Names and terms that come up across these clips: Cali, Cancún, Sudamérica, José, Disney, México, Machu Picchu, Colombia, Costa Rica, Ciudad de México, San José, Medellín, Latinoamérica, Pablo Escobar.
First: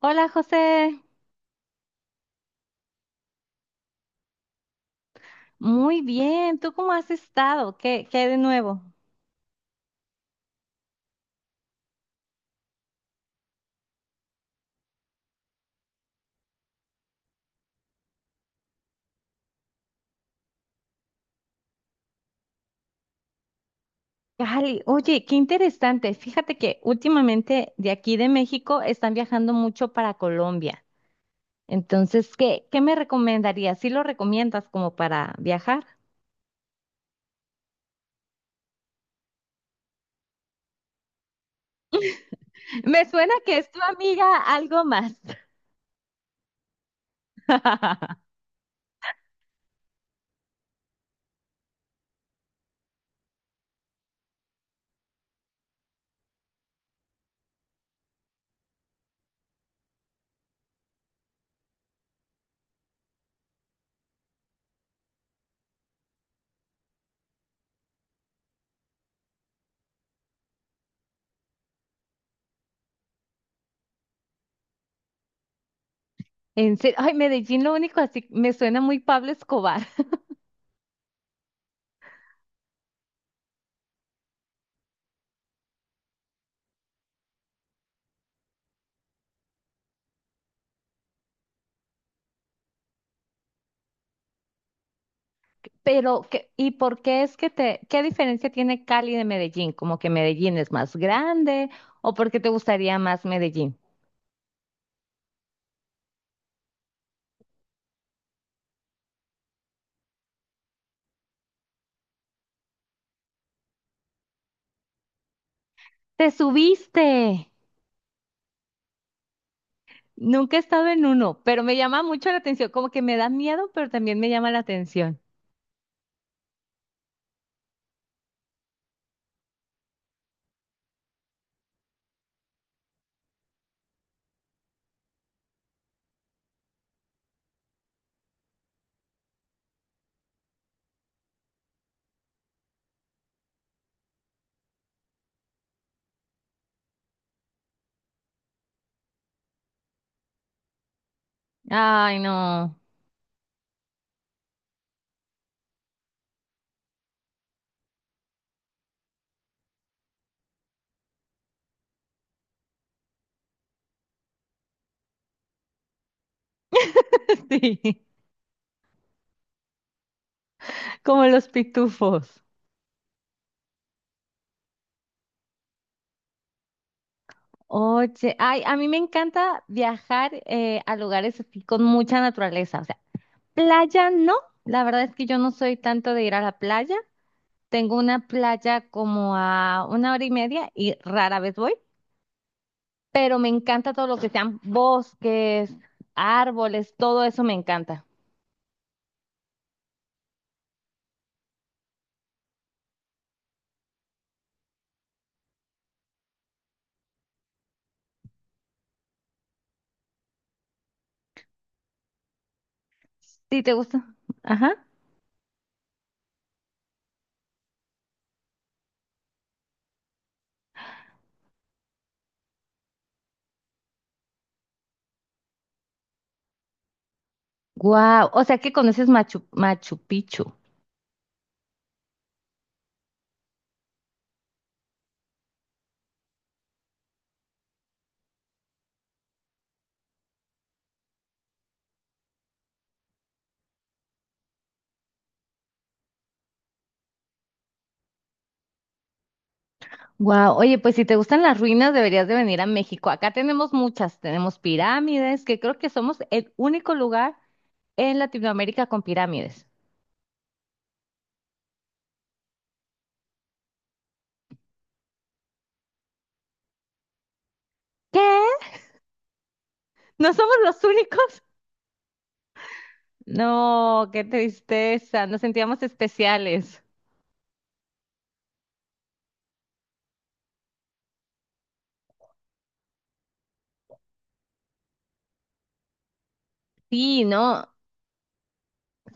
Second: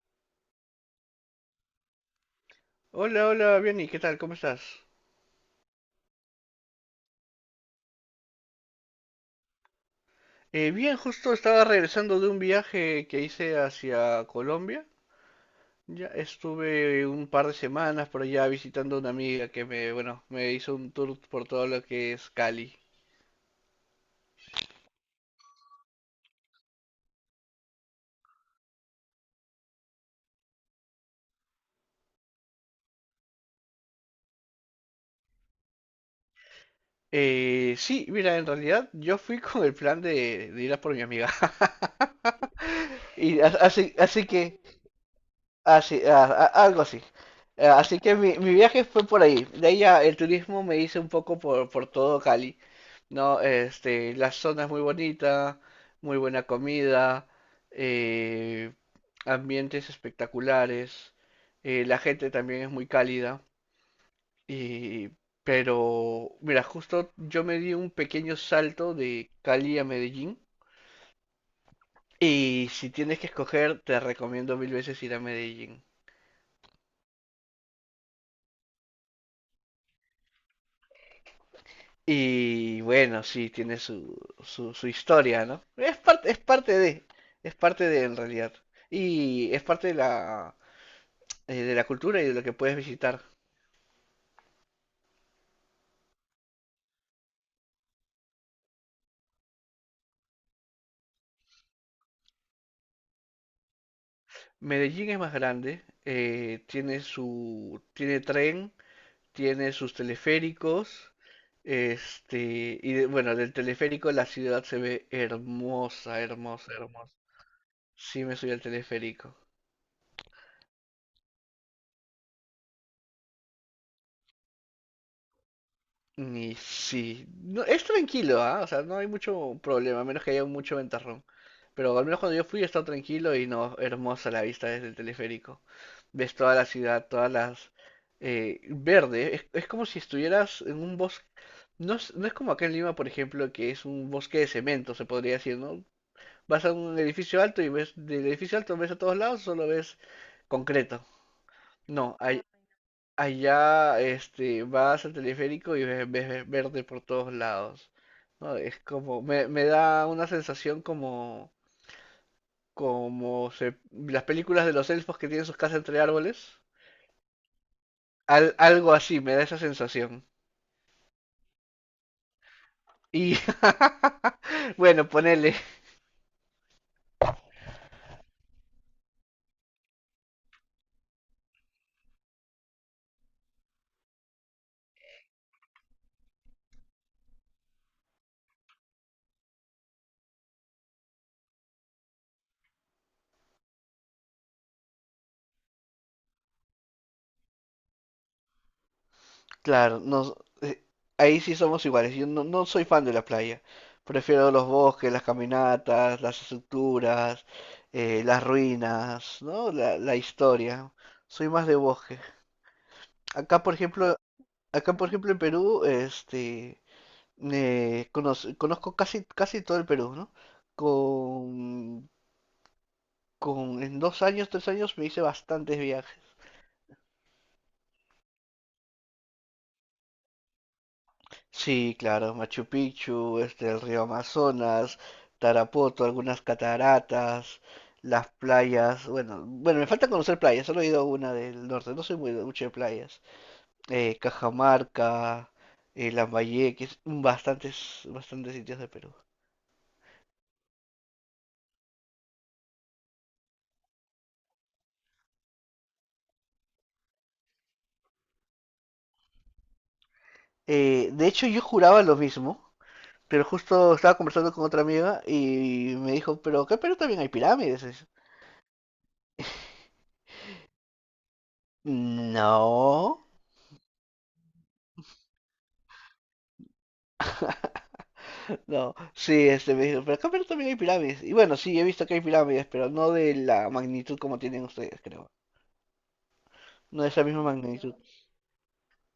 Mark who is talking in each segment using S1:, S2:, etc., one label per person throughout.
S1: Hola José,
S2: Hola, hola, bien, ¿y qué tal? ¿Cómo estás?
S1: muy bien, ¿tú cómo has estado? ¿Qué hay de nuevo?
S2: Bien, justo estaba regresando de un viaje que hice hacia Colombia. Ya estuve un par de semanas por allá visitando a una amiga que me, bueno, me hizo un tour por todo lo que es Cali.
S1: Cali, oye, qué interesante. Fíjate que últimamente de aquí de México están viajando mucho para Colombia. Entonces, ¿qué me recomendarías? ¿Sí lo recomiendas como para viajar?
S2: Sí, mira, en realidad yo fui con el plan de ir a por mi amiga.
S1: Me suena
S2: Y a-
S1: que es tu
S2: así, así
S1: amiga
S2: que,
S1: algo más.
S2: así, algo así. Así que mi, mi viaje fue por ahí. De ahí ya el turismo me hice un poco por todo Cali, ¿no? La zona es muy bonita, muy buena comida, eh, ambientes espectaculares, la gente también es muy cálida. Y, pero, mira, justo yo me di un pequeño salto de Cali a Medellín. Y si tienes que escoger, te recomiendo mil veces ir a Medellín.
S1: En serio, ay, Medellín lo único así me suena muy Pablo Escobar.
S2: Y bueno, sí, tiene su historia, ¿no? Es parte de en realidad. Y es parte de la cultura y de lo que puedes visitar.
S1: Pero, ¿qué- ¿y por qué es que te, qué diferencia tiene Cali de Medellín? ¿Como que Medellín es más grande o por qué te gustaría más Medellín?
S2: Medellín es más grande, tiene tren, tiene sus teleféricos, y bueno, del teleférico la ciudad se ve hermosa,
S1: ¡Te
S2: hermosa, hermosa.
S1: subiste!
S2: Sí me subí al teleférico.
S1: Nunca he estado en uno, pero me llama mucho la atención, como que me da miedo, pero también me llama la atención.
S2: Y sí, no, es tranquilo, ¿ah? O sea, no hay mucho problema, a menos que haya mucho ventarrón. Pero al menos cuando yo fui estaba tranquilo y no, hermosa la vista desde el teleférico. Ves toda la ciudad, todas las, verde, es como si estuvieras en un bosque. No es como acá en Lima, por ejemplo, que es un bosque de cemento, se podría decir, ¿no? Vas a un edificio alto y ves, del edificio alto ves a todos lados, solo ves concreto. No,
S1: Ay,
S2: hay,
S1: no.
S2: allá, vas al teleférico y ves, ves verde por todos lados, ¿no? Es como, me da una sensación como, como las películas de los elfos que tienen sus casas entre árboles.
S1: Sí,
S2: Algo así, me da esa sensación.
S1: como los pitufos.
S2: Y, bueno, ponele.
S1: Oye, ay, a mí me encanta viajar a lugares así con mucha naturaleza, o sea, playa no, la verdad es que yo no soy tanto de ir a la playa. Tengo una playa como a una hora y media y rara vez voy, pero me encanta todo lo que sean bosques, árboles, todo eso me encanta.
S2: Claro, no, eh, ahí sí somos iguales. Yo no soy fan de la playa. Prefiero los bosques, las caminatas, las estructuras, las ruinas, ¿no? La historia. Soy más de bosque.
S1: ¿Sí
S2: Acá,
S1: te
S2: por ejemplo,
S1: gusta? Ajá.
S2: acá, por ejemplo, en Perú, conozco casi, casi todo el Perú, ¿no? Con, con, en 2 años, 3 años me hice bastantes viajes.
S1: Wow, o sea que conoces Machu Picchu.
S2: Sí, claro, Machu Picchu, el río Amazonas, Tarapoto, algunas cataratas, las playas. Bueno, bueno, me falta conocer playas, solo he ido a una del norte, no soy muy mucho de playas. Cajamarca, Lambayeque, bastantes sitios de Perú.
S1: Wow, oye, pues si te gustan las ruinas deberías de venir a México. Acá tenemos muchas, tenemos pirámides, que creo que somos el único lugar en Latinoamérica con pirámides.
S2: De hecho, yo juraba lo mismo, pero justo estaba conversando con otra amiga y me dijo, pero acá en Perú también hay pirámides. Y.
S1: ¿Qué? ¿No somos los únicos?
S2: No.
S1: No, qué tristeza, nos sentíamos especiales.
S2: No, sí, me dijo, pero acá en Perú también hay pirámides. Y bueno, sí, he visto que hay pirámides, pero no de la magnitud como tienen ustedes, creo. No de
S1: Sí,
S2: esa misma
S1: no,
S2: magnitud.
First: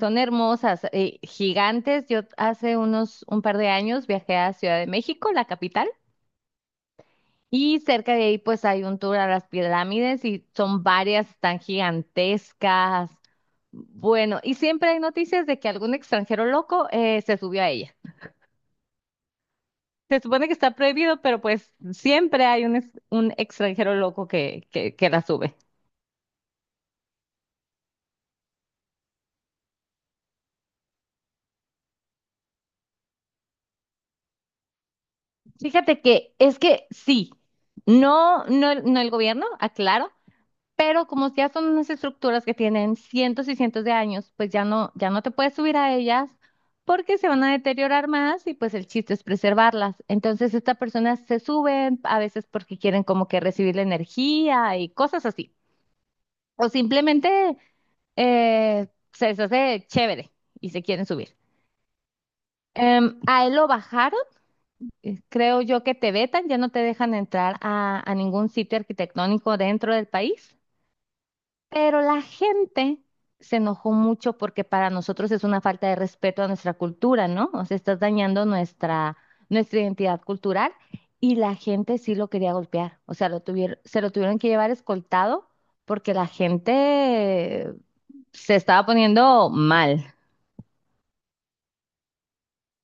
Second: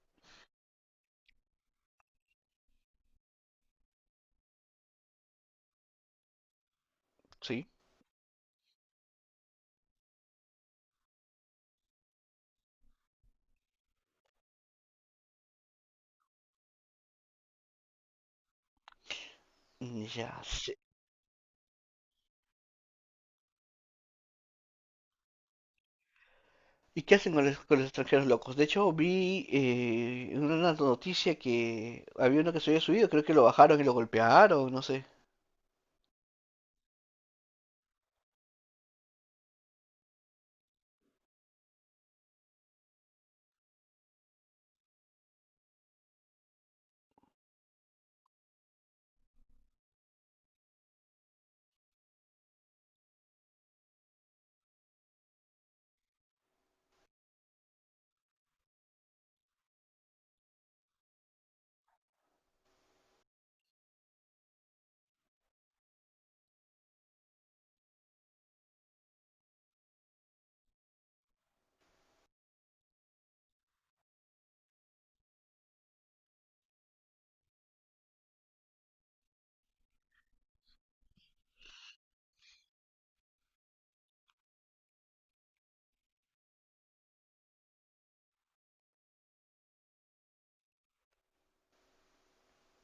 S1: son hermosas, gigantes. Yo hace unos un par de años viajé a Ciudad de México, la capital,
S2: Sí.
S1: y cerca de ahí pues hay un tour a las pirámides y son varias tan gigantescas. Bueno, y siempre hay noticias de que algún extranjero loco se subió a ella. Se
S2: Ya
S1: supone que está
S2: sé.
S1: prohibido, pero pues siempre hay un, un extranjero loco que, que la sube.
S2: ¿Y qué hacen con los, extranjeros locos? De hecho, vi en una noticia que había uno que se había subido, creo que lo bajaron y lo golpearon, no sé.
S1: Fíjate que es que sí, no el gobierno, aclaro. Pero como ya son unas estructuras que tienen cientos y cientos de años, pues ya no te puedes subir a ellas porque se van a deteriorar más y pues el chiste es preservarlas. Entonces estas personas se suben a veces porque quieren como que recibir la energía y cosas así. O simplemente se les hace chévere y se quieren subir. A él lo bajaron, creo yo que te vetan, ya no te dejan entrar a ningún sitio arquitectónico dentro del país. Pero la gente se enojó mucho porque para nosotros es una falta de respeto a nuestra cultura, ¿no? O sea, estás dañando nuestra identidad cultural y la gente sí lo quería golpear. O sea, lo tuvieron, se lo tuvieron que llevar escoltado porque la gente se estaba poniendo mal.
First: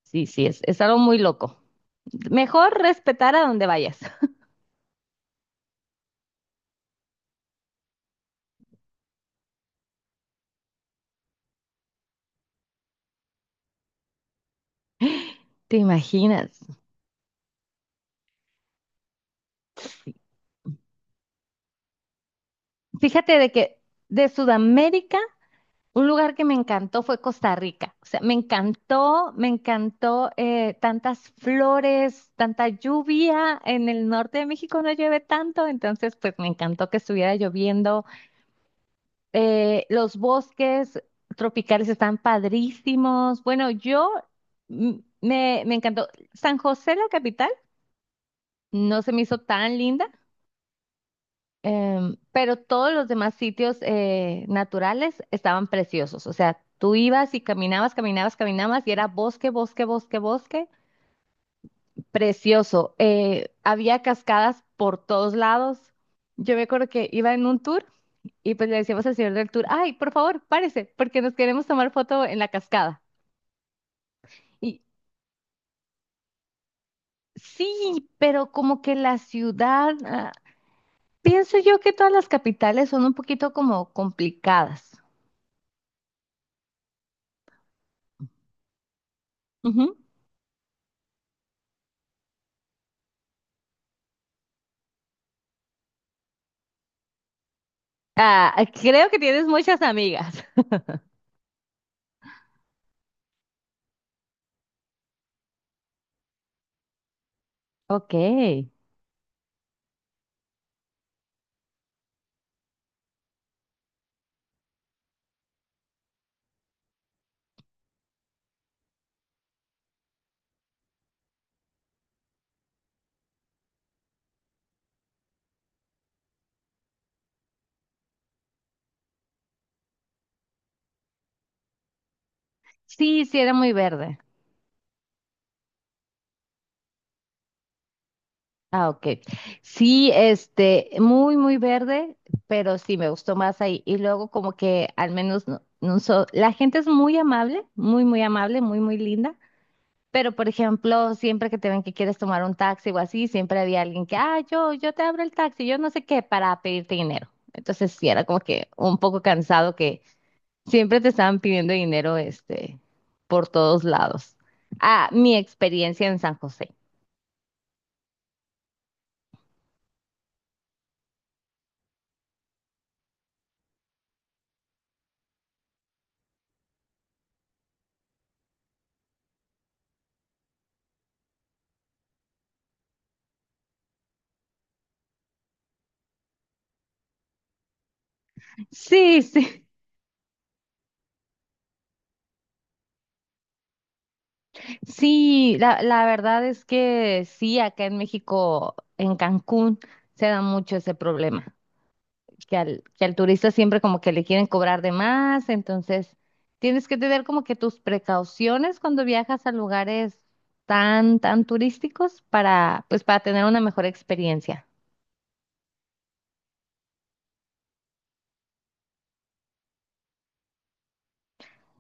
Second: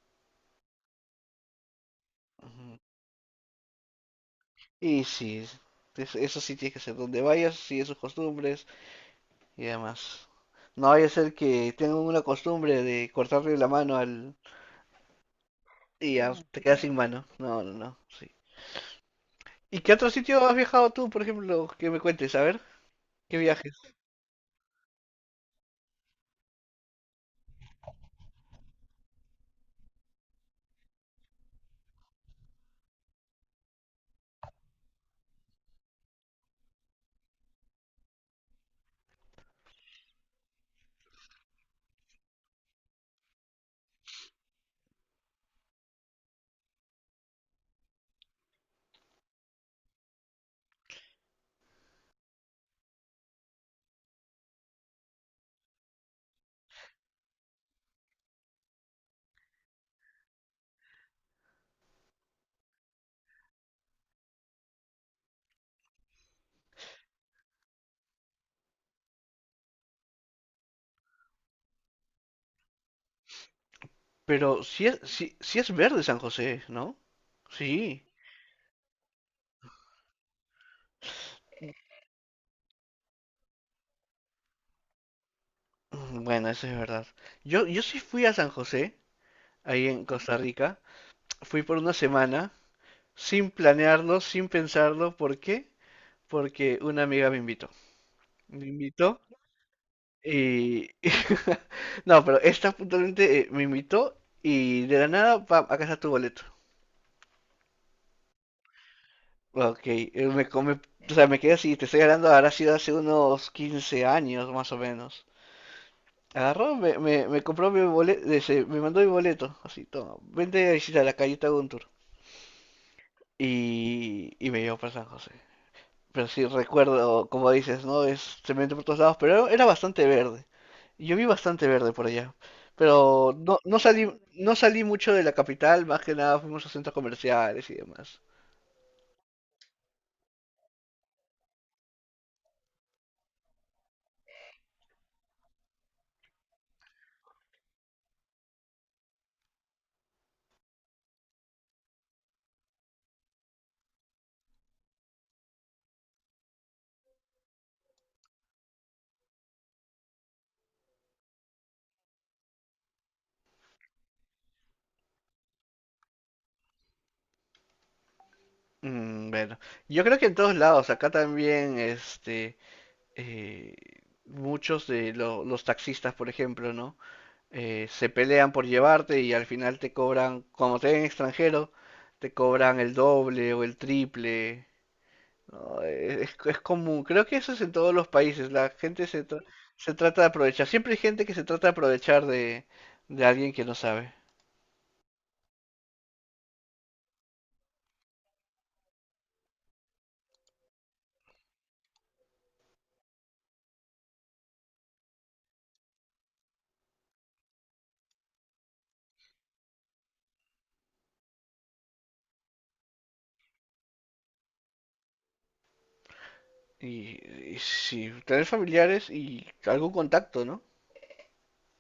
S1: Sí, sí, es algo muy loco.
S2: Ujú.
S1: Mejor respetar a donde vayas.
S2: Y sí, eso sí tiene que ser. Donde vayas, sigue sus costumbres y demás. No vaya a ser que tengan una costumbre de cortarle la mano al.
S1: ¿Te
S2: Y ya,
S1: imaginas?
S2: te quedas sin mano. No, no, no. Sí. ¿Y qué otro sitio has viajado tú, por ejemplo, que me cuentes? A ver, ¿qué
S1: Fíjate de
S2: viajes?
S1: que de Sudamérica. Un lugar que me encantó fue Costa Rica. O sea, me encantó tantas flores, tanta lluvia. En el norte de México no llueve tanto, entonces pues me encantó que estuviera lloviendo. Los bosques tropicales están padrísimos. Bueno, mm, me encantó. San José, la capital, no se me hizo tan linda. Pero todos los demás sitios naturales estaban preciosos. O sea, tú ibas y caminabas, caminabas, caminabas y era bosque, bosque, bosque, bosque. Precioso. Había cascadas por todos lados. Yo me acuerdo que iba en un tour y pues le decíamos al señor del tour, ay, por favor, párese, porque nos queremos tomar foto en la cascada.
S2: Pero
S1: Y
S2: si es, si es verde San José, ¿no? Sí.
S1: sí, pero como que la ciudad, ah, pienso yo que todas las capitales son un poquito como complicadas.
S2: Bueno, eso es verdad. Yo sí fui a San José, ahí en Costa Rica. Fui por una semana, sin planearlo, sin pensarlo. ¿Por qué? Porque una amiga me invitó.
S1: Ah,
S2: Me
S1: creo que
S2: invitó
S1: tienes muchas amigas.
S2: y. No, pero esta puntualmente me invitó y de la nada, pam, acá está tu boleto.
S1: Ok.
S2: Ok, o sea, me quedé así, te estoy hablando, ahora, ha sido hace unos 15 años más o menos. Agarró, me compró mi boleto, me mandó mi boleto, así, toma, vente a visitar la callita Guntur. Y me llevó para San José. Pero sí, recuerdo, como dices, ¿no? Es cemento por todos lados, pero era bastante verde. Yo vi bastante verde por allá.
S1: Sí,
S2: Pero
S1: sí, era
S2: no,
S1: muy
S2: no salí,
S1: verde.
S2: no salí mucho de la capital, más que nada fuimos a centros comerciales y demás.
S1: Ah, ok. Sí, este, muy, muy verde, pero sí, me gustó más ahí. Y luego como que al menos no, la gente es muy amable, muy, muy amable, muy, muy linda. Pero, por ejemplo, siempre que te ven que quieres tomar un taxi o así, siempre había alguien que, ah, yo te abro el taxi, yo no sé qué, para pedirte dinero. Entonces sí, era como que un poco cansado. Siempre te estaban pidiendo dinero, este, por todos lados. Ah, mi experiencia en San José.
S2: Bueno, yo creo que en todos lados, acá también, eh, muchos de los taxistas, por ejemplo, ¿no? Se pelean por llevarte y al final te cobran, como te ven extranjero, te cobran el doble o el triple, ¿no? Es común, creo que eso es en todos los países, la gente
S1: Sí,
S2: se, tra-
S1: sí,
S2: se trata de aprovechar, siempre hay gente que se trata de aprovechar de alguien que no sabe.
S1: sí, la verdad es que sí, acá en México, en Cancún, se da mucho ese problema, que al turista siempre como que le quieren cobrar de más, entonces tienes que tener como que tus precauciones cuando viajas a lugares tan, tan turísticos para, pues, para tener una mejor experiencia.
S2: Y, y si tenés familiares y algún contacto, ¿no?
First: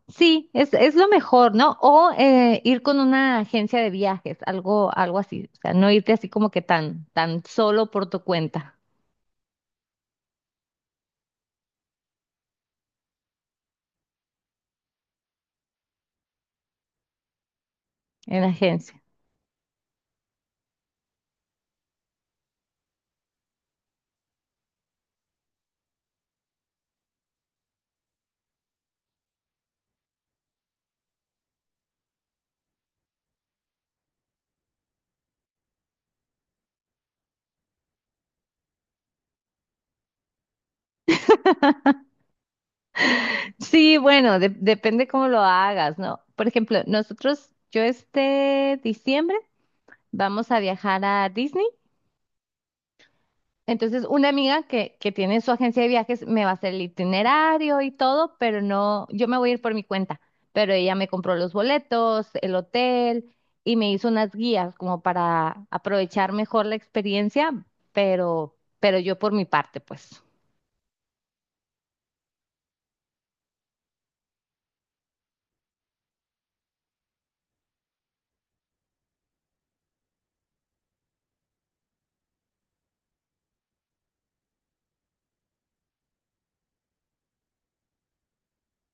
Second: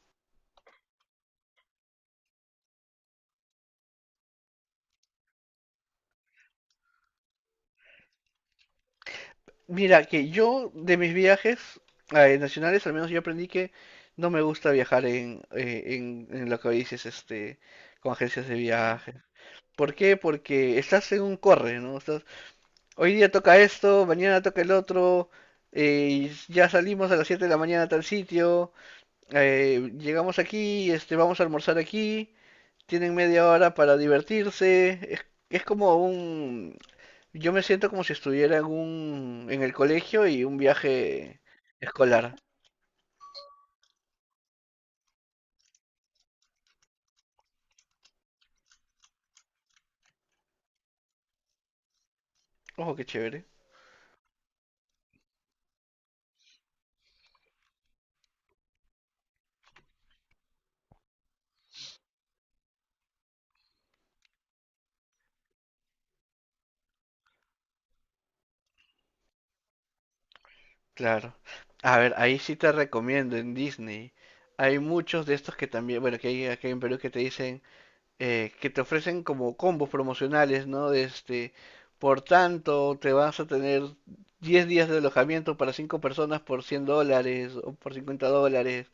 S1: Sí, es lo mejor, ¿no? O ir con una agencia de viajes, algo, algo así. O sea, no irte así como que tan, tan solo por tu cuenta
S2: Mira, que yo de mis viajes nacionales, al menos yo aprendí que no me gusta viajar en lo que dices, con
S1: en
S2: agencias de
S1: agencia.
S2: viaje. ¿Por qué? Porque estás en un corre, ¿no? Estás, hoy día toca esto, mañana toca el otro, y ya salimos a las 7 de la mañana a tal sitio, llegamos aquí, vamos a almorzar aquí, tienen media hora para divertirse. Es como un. Yo me siento como si estuviera en el colegio y un viaje escolar.
S1: Sí, bueno, depende cómo lo hagas, ¿no? Por ejemplo, nosotros, yo este diciembre vamos a viajar a Disney.
S2: Ojo, qué chévere.
S1: Entonces, una amiga que tiene su agencia de viajes me va a hacer el itinerario y todo, pero no, yo me voy a ir por mi cuenta. Pero ella me compró los boletos, el hotel y me hizo unas guías como para aprovechar mejor la experiencia, pero yo por mi parte, pues.
S2: Claro. A ver, ahí sí te recomiendo en Disney. Hay muchos de estos que también, bueno, que hay aquí en Perú que te dicen, que te ofrecen como combos promocionales, ¿no? De este, por tanto, te vas a tener 10 días de alojamiento para 5 personas por $100 o por $50.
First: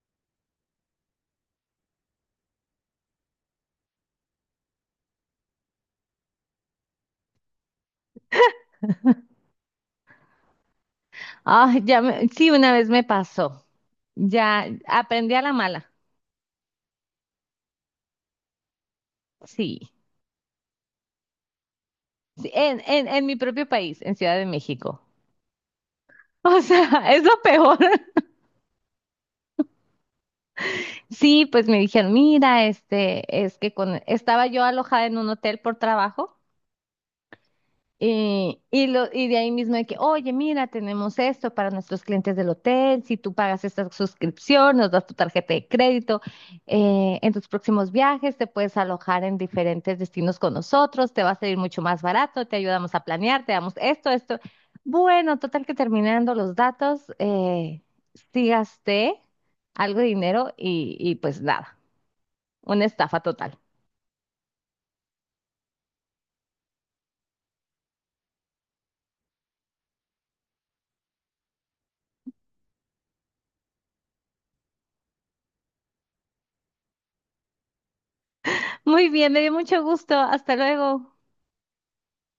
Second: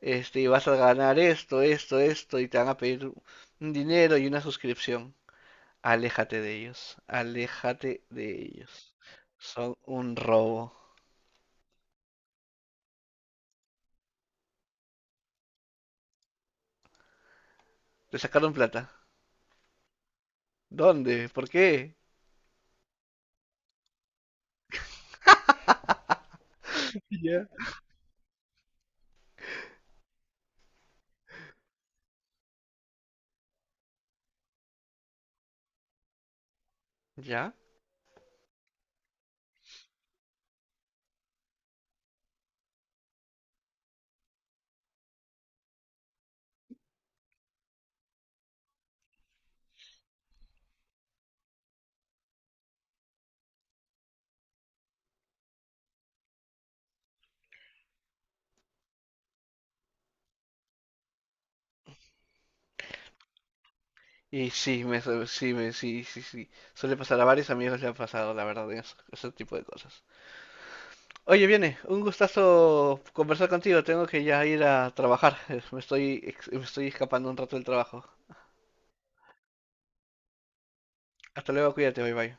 S2: Y vas a ganar esto, esto, esto, y te van a pedir un dinero y una suscripción. Aléjate de ellos, aléjate de ellos. Son un robo.
S1: Ah, sí, una vez me pasó. Ya aprendí a la mala.
S2: Te sacaron plata.
S1: Sí.
S2: ¿Dónde? ¿Por qué?
S1: Sí, en mi propio país, en Ciudad de México. O sea, es
S2: Ya.
S1: lo peor. Sí, pues me dijeron, mira, este, estaba yo alojada en un hotel por trabajo
S2: ¿Ya?
S1: y de ahí mismo de que, oye, mira, tenemos esto para nuestros clientes del hotel, si tú pagas esta suscripción, nos das tu tarjeta de crédito, en tus próximos viajes te puedes alojar en diferentes destinos con nosotros, te va a salir mucho más barato, te ayudamos a planear, te damos esto, esto. Bueno, total que terminando los datos, sí gasté algo de dinero y pues nada. Una estafa total.
S2: Y sí, me, su- sí, me, sí, sí, sí. Suele pasar a varios amigos le han pasado, la verdad, en ese tipo de cosas. Oye, viene, un gustazo conversar contigo. Tengo que ya ir a trabajar. Me estoy escapando un rato del trabajo.
S1: Muy bien, me dio mucho gusto. Hasta luego.
S2: Hasta luego, cuídate, bye bye.